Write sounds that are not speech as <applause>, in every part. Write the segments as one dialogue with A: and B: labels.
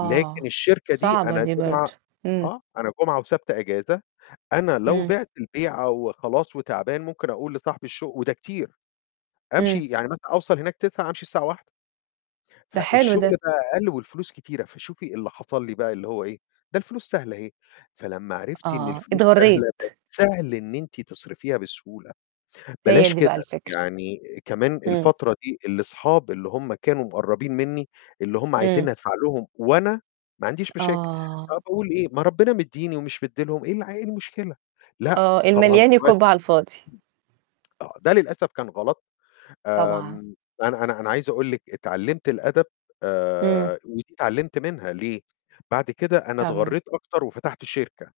A: لكن الشركة دي
B: صعبة
A: أنا
B: دي
A: جمعة
B: برضه، امم.
A: آه، أنا جمعة وسبت أجازة، أنا لو
B: امم.
A: بعت البيعة وخلاص وتعبان ممكن أقول لصاحب الشُغ وده كتير، أمشي
B: امم.
A: يعني مثلًا أوصل هناك 09:00 أمشي الساعة 13:00.
B: ده حلو ده.
A: فالشُّغل بقى أقل والفلوس كتيرة، فشوفي اللي حصل لي بقى اللي هو إيه؟ ده الفلوس سهلة أهي، فلما عرفت إن
B: آه،
A: الفلوس سهلة، بقى
B: اتغرّيت.
A: سهل إن إنتي تصرفيها بسهولة،
B: هي
A: بلاش
B: دي بقى
A: كده،
B: الفكرة.
A: يعني كمان
B: امم.
A: الفترة دي الأصحاب اللي هُم كانوا مقربين مني، اللي هُم
B: امم.
A: عايزينني أدفع لهم وأنا ما عنديش مشاكل، آه،
B: آه.
A: أقول إيه؟ ما ربنا مديني ومش مدي لهم، إيه الع إيه المشكلة؟ لأ،
B: آه،
A: طبعًا
B: المليان
A: دلوقتي
B: يكُب على الفاضي.
A: امم، آه، ده للأسف كان غلط،
B: طبعًا.
A: آمم، أنا أنا أنا عايز أقول لِك اتعلمت الأدب،
B: امم.
A: آآ، ودي اتعلمت منها، ليه؟ بعد كده أنا
B: تمام.
A: اتغرّيت أكتر وفتحت شركة.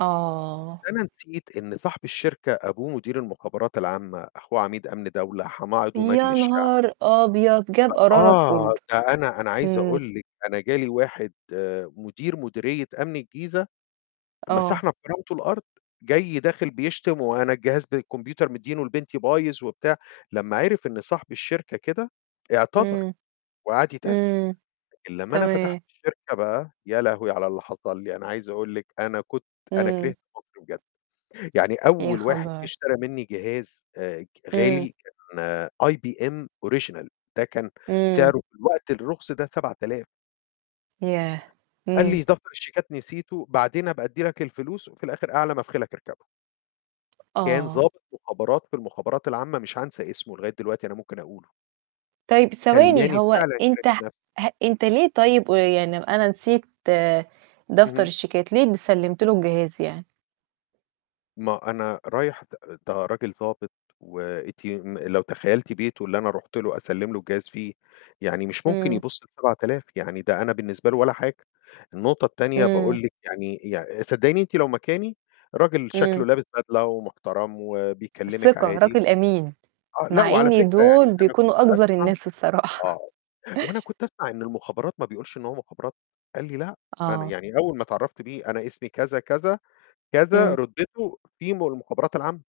B: آه.
A: بس أنا نسيت إن صاحب الشركة أبوه مدير المُخابرات العامة، أخوه عميد أمن دولة، حماه عضو مجلس
B: يا
A: شعب.
B: نهار أبيض! جاب
A: <unintelligible>
B: قرارك
A: آه،
B: كُلّه،
A: ده أنا أنا عايز
B: امم.
A: أقول لِك، أنا جالي واحد مدير مديرية أمن الجيزة،
B: آه.
A: مسحنا بكرامتُه الأرض، جاي داخل بيشتم، وأنا الجهاز بالكمبيوتر مديينُه لبنتي بايظ وبتاع، لمّا عِرف إن صاحب الشركة كده اعتذر
B: امم،
A: وقعد يتأسف،
B: امم،
A: لكن لمّا أنا فتحت
B: تمام.
A: الشركة بقى، يا لهوي على اللي حصل لي! أنا عايز أقول لِك أنا كنت أنا
B: امم.
A: كرهت مصر بجد، يعني
B: يا
A: أول واحد جه
B: خبر!
A: اشترى مني جهاز آآ،
B: امم.
A: غالي كان IBM Original ده كان
B: امم.
A: سعره في الوقت الرخص ده 7000.
B: ياه!
A: قال لي:
B: امم.
A: "دفتر الشيكات نسيتُه، بعدين أبقى أدّي لك الفلوس." وفي الآخر أعلى ما في خيلك أركبُه. كان
B: آه.
A: ضابط مُخابرات في المُخابرات العامة، مش هانسى اسمه، لغاية دلوقتي أنا ممكن أقوله.
B: طيب ثواني،
A: خلّاني
B: هو
A: فعلًا كرهت
B: أنت ه
A: نفسي.
B: ح أنت ليه طيب آآ، يعني أنا نسيت دفتر
A: اهم.
B: الشيكات، ليه سلّمت لُه الجهاز يعني؟
A: ما أنا رايح ت ده راجل ضابط، وأنتِ م لو تخيلتِ بيتُه اللي أنا رُحت لُه أسلِّم لُه الجهاز فيه، يعني مش ممكن
B: امم.
A: يبص ل7000 يعني ده أنا بالنسبة لُه ولا حاجة، النقطة التانية
B: امم.
A: باقول لِك يعني يعني صدقيني أنتِ لو مكاني، راجل
B: امم.
A: شَكلّه لابس بدلة ومحترم وبيكلمك
B: الثقة،
A: عادي،
B: راجل أمين.
A: آه، لأ،
B: مع
A: وعلى
B: إن
A: فكرة يعني
B: دول
A: أنا
B: بيكونوا
A: كنت
B: أقذر
A: أسمع
B: الناس الصراحة. <laughs>
A: آه، وأنا كنت أسمع إن المُخابرات ما بيقولش إن هو مُخابرات، قال لي: "لأ." أنا
B: آه.
A: يعني أول ما تعرفت بيه، "أنا اسمي كذا، كذا، كذا."
B: امم.
A: رُتبتُه في من المُخابرات العامة.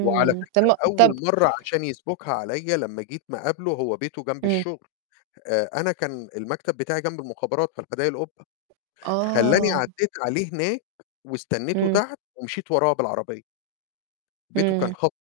A: وعلى
B: طب
A: فكرة
B: ما
A: أول
B: طب
A: مَرّة عشان يسبُكها عليّا لما جيت ما اقابلُه، هو بيته جمب
B: امم.
A: الشُغل، آآ، أنا كان المكتب بتاعي جمب المخابرات في حدايق القُبة، خلّاني
B: آه.
A: عديت عليه هناك واستنيتُه
B: امم.
A: تحت ومشيت وراه بالعربية. بيته كان
B: امم.
A: خط